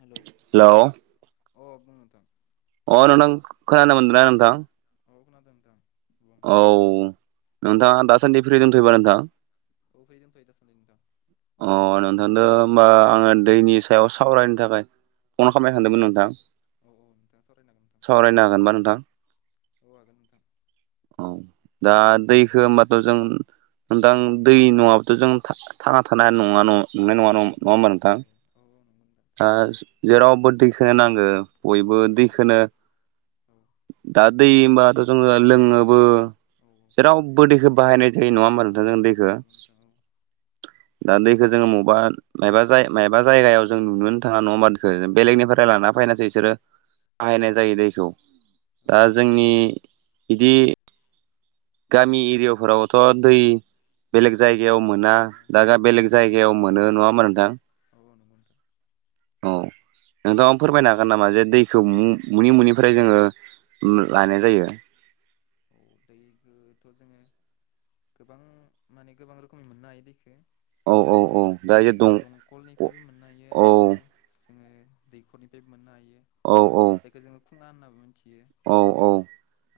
हेल' hello अ बुं नोंथां। अ नोंथां खोनानो मोनदों ना नोंथां? अ खोनादों नोंथां। औ नोंथाङा दासान्दि फ्रि दंथ'योबा नोंथां? औ फ्रि दंथ'यो दासानदै नोंथां। अ नोंथां दा होमबा आङो दैनि सायाव सावरायनो थाखाय फन खालामनो सानदोंमोन नोंथां औ औ नोंथां सरायनो हागोन सावरायनो हागोनबा नोंथां औ हागोन नोंथां औ दा दैखो होमबाथ' जों नोंथां दै नङाबाथ' जों थांना थानाय नङा न नंनाय ओहो नङा न हाया नङा होमबा नोंथां औ दा जेरावबो दैखो नांगो बयबो दैखोनो दा दै होमबाथ' जोङो लोङोबो जेरावबो दैखौ बाहायनाय जै नङा होनबा नोंथां जों औ औ दैखो नंगौ नोंथां औ दा दैखौ जोङो बबेबा मायबा मायबा जायगायाव जों नुनोनो थाङा नङा होमबा ओ औ औ नंगौ नोंथां औ नंगौ बेलेगनिफ्राय नोंथां लाना औ फैनासै बिसोरो औ बाहायनाय जायो दैखौ दा नंगौ नोंथां औ जोंनि बिदि गामि एरियाफोरावथ' दै बेलेग जायगायाव मोना औ दागा बेलेग मोना मोना जायगायाव मोनो नङा होनबा औ नोंथां औ नंगौ नोंथां औ नोंथाङा फोरमायनो हागोन नामा जे दैखौ मनि मुनिफ्राय जोङो उम औ लानाय जायो औ दै खौथ' जोङो गोबां माने गोबां रोखोमनि मोननो हायो दैखो औ औ जोङो औ दा दं दंखलनिफ्रायबो मोननो हायो औ आरो जोङो दैखरनिफ्राय मोननो हायो औ औ जायखौ जोङो खुङा होननाबो मिथियो औ औ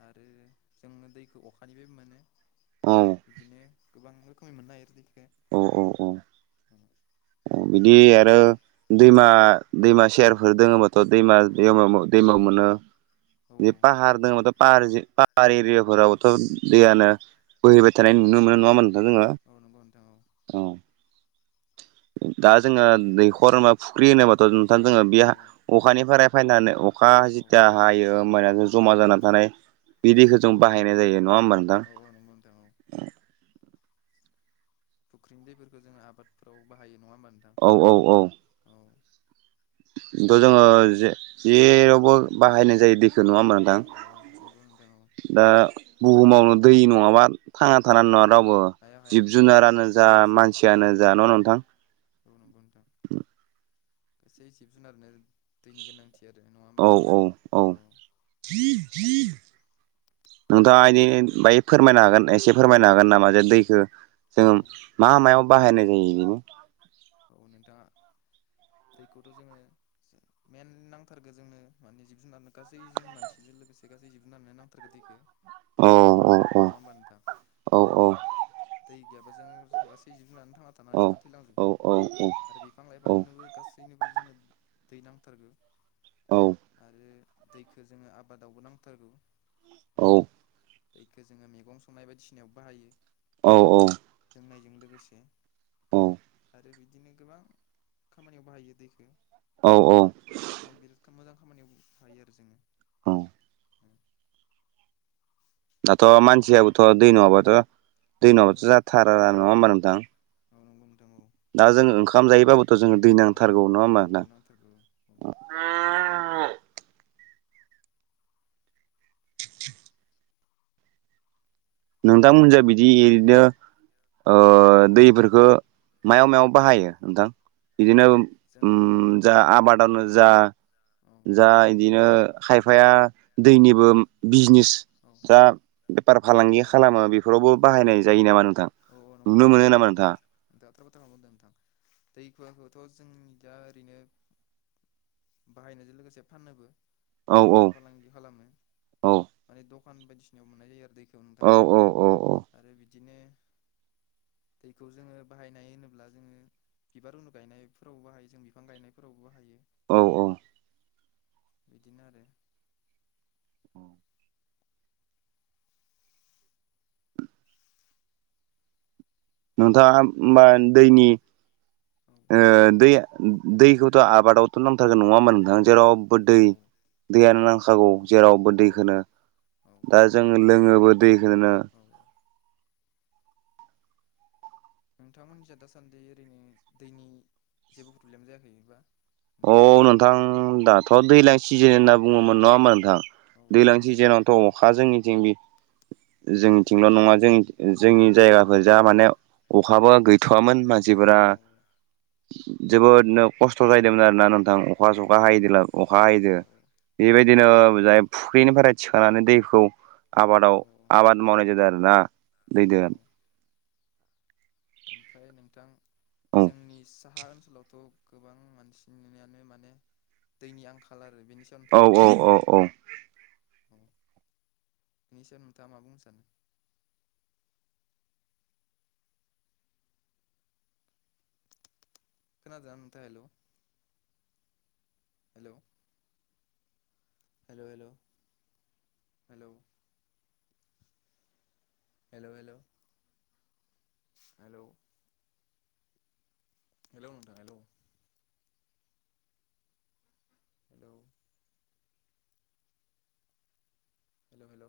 आरो जोङो दैखौ अखानिफ्रायबो मोनो बिदिनो गोबां रोखोमै मोननो हायो दैखो औ औ औ बिदि आरो दैमा दैमा सेरफोर दोङोबाथ' दैमा औ दै दैमाव मोनो औ बे पाहार नंगौ दङ नोंथां बाथ' फाहार बार एरियाफोरावथ' औ दैयानो बोहैबाय औ थानाय नुनो मोनो नङा होमबा जोङो औ नोंगौ नोंथां औ औ दा जोङो दैया औ दैखर होना फुख्रि होनोबाथ' नथां जोङो बे औ अखानिफ्राय फायनानै अखा औ जिथिया हायो होमबाना जों जमा जानानै थानाय बि दैखौ जों औ बाहायनाय जायो नङा होमबा नोंथां? औ औ नंगौ नोंथां औ फुख्रि दैफोरखौ जोङो आबादफोराव बाहायो नङा होमबा नो औ औ औ औ थ' जोङोे जेरावबो बाहायनाय जायो दैखौ नङामोन औ औ नंगौ नोंथां औ दा बुहुमावनो दै नङाबा थांना थानानै नङा रावबो हाया हाया जिब नोंथां औ जुनारानो जा गासै जिब मानसियानो जुनारानो जा न' औ नोंथां। औ नंगौ नोंथां एसे जिब जुनारनो दैनि गोनांथि इदि आरो नङा होमबा नोंथां औ [unintelligible] नोंथाङा इदिनो बाय फोरमायनो हागोन? एसे फोरमायनो हागोन नामा जे दैखौ जोङो औ मा मायाव बाहायनाय जायो बेनि औ नोंथां दैखौथ' जोङो मेेन नांथारगो जोंनो माने जिब जुनारनो गासै जों मानसिजों लोगोसे गासै जिब जुनारनो नांथारगो दैखौ औ औ औ नङा होमबा नोंथां? औ [unintelligible] दै गैयाब्ला जो गासै जिब जुननानै थांना औ थानाय नङा औ थैलांजोबगोन। [unintelligible] आरो बिफां औ लाइफांनोबो गासैनोबो जोंनो दै नांथारगो औ आरो दैखो जोङो आबादावबो नांथारगौ। औ दैखौ जोङो मैगं संनाय बायदिसिनायाव बाहायो। औऔ लोंनायजों लोगोसे आरो बिदिनो गोबां खामानियाव बाहायो दैखो। औ औ माने बिराद मोजां खामानियाव हायो आरो जोङो औ [unintelligible] दाथ' मानसियाबोथ' दै नङाबाथ' दैनावथ' जाथारा औ नङा होमबा नोंथां। औ नंगौ नोंथां औ दा जों ओंखाम जायोबाबोथ' जों दै औ नांथारगौ नङा औ होमबा ना? औ औ नोंथांमोनजों बिदि ओरैनो औ दै फोरखो मायाव मायाव बाहायो नोंथां बिदिनो जोंनि औ जा आबादानो जा औ जा बिदिनो खायफाया दैनिबो बिजनेस, औ जा बेफार फालांगि खालामो औ बेफोरावबो बाहायनाय जायो नामा नोंथां? औ औ नंगौ नुनो नोंथां मोनो नामा नोंथाङा? [unintelligible] [unintelligible] नोंथां दै खुवाखौथ' जोंनि दा ओरैनो बाहायनायजों लोगोसे फाननोबो औ औ बेफार फालांगि खालामो। औ माने दखान बायदिसिनायाव मोननाय जायो आरो दैखौ नोंथां, औ औ औ आरो बिदिनो दैखौ जोङो बाहायनाय होनोब्ला जोङो बिबार [unintelligible] गायनायफोरावबो बाहायो, जों बिफां गायनायफोरावबो हायो। औ औ बिदिनो आरो [inaudible] नोंथाङा होमबा दैनि, औ ओ दै दैखौथ' आबादावथ' नांथारगोन नङामोन नोंथां। औ जेरावबो दै औ औ औ दैयानो नंगौ नोंथां नांखागौ जेरावबो औ दैखोनो, दा औ जोङो लोङोबो दैखो, औ नोंथांमोनिसाय दासान्दि ओरैनो दैनि जेबो प्रब्लेम जायाखैबा औ नोंथां दाथ' दैज्लां सिजोन होनना बुङोमोन नङा औ होमबा नोंथां औ दैज्लां नंगौ नोंथां। सिजेनावथ' अखा जोंनिथिं बि औ जोंनिथिंल' नङा जों जोंनि जायगाफोर जा माने अखाबो औ गैथ'वामोन मानसिफोरा औ जोबोद नो खस्थ' जायो दोंमोन आरोना नोंथां अखा औ सखा हायदला अखा हयिदो बेबायदिनो जाय फुख्रिनिफ्राय थिखांनानै दैखौ आबादाव औ आबाद मावनाय जादों आरोना। औ दैदो औ ओमफ्राय नोंथां जोंनि साहा ओनसोलावथ' गोबां मानसिनिनो माने दैनि आंखाल आरो बेनि सायाव औ औ नोंथाङा मा औ बुंनो औ सानो? औ बेनि सायाव नोंथां मा बुंनो सानो? औ खोनादोना नोंथांङा? Hello! Hello hello hello hello hello hello hello hello नोंथां हेलौ हेलौ हेल' हेल'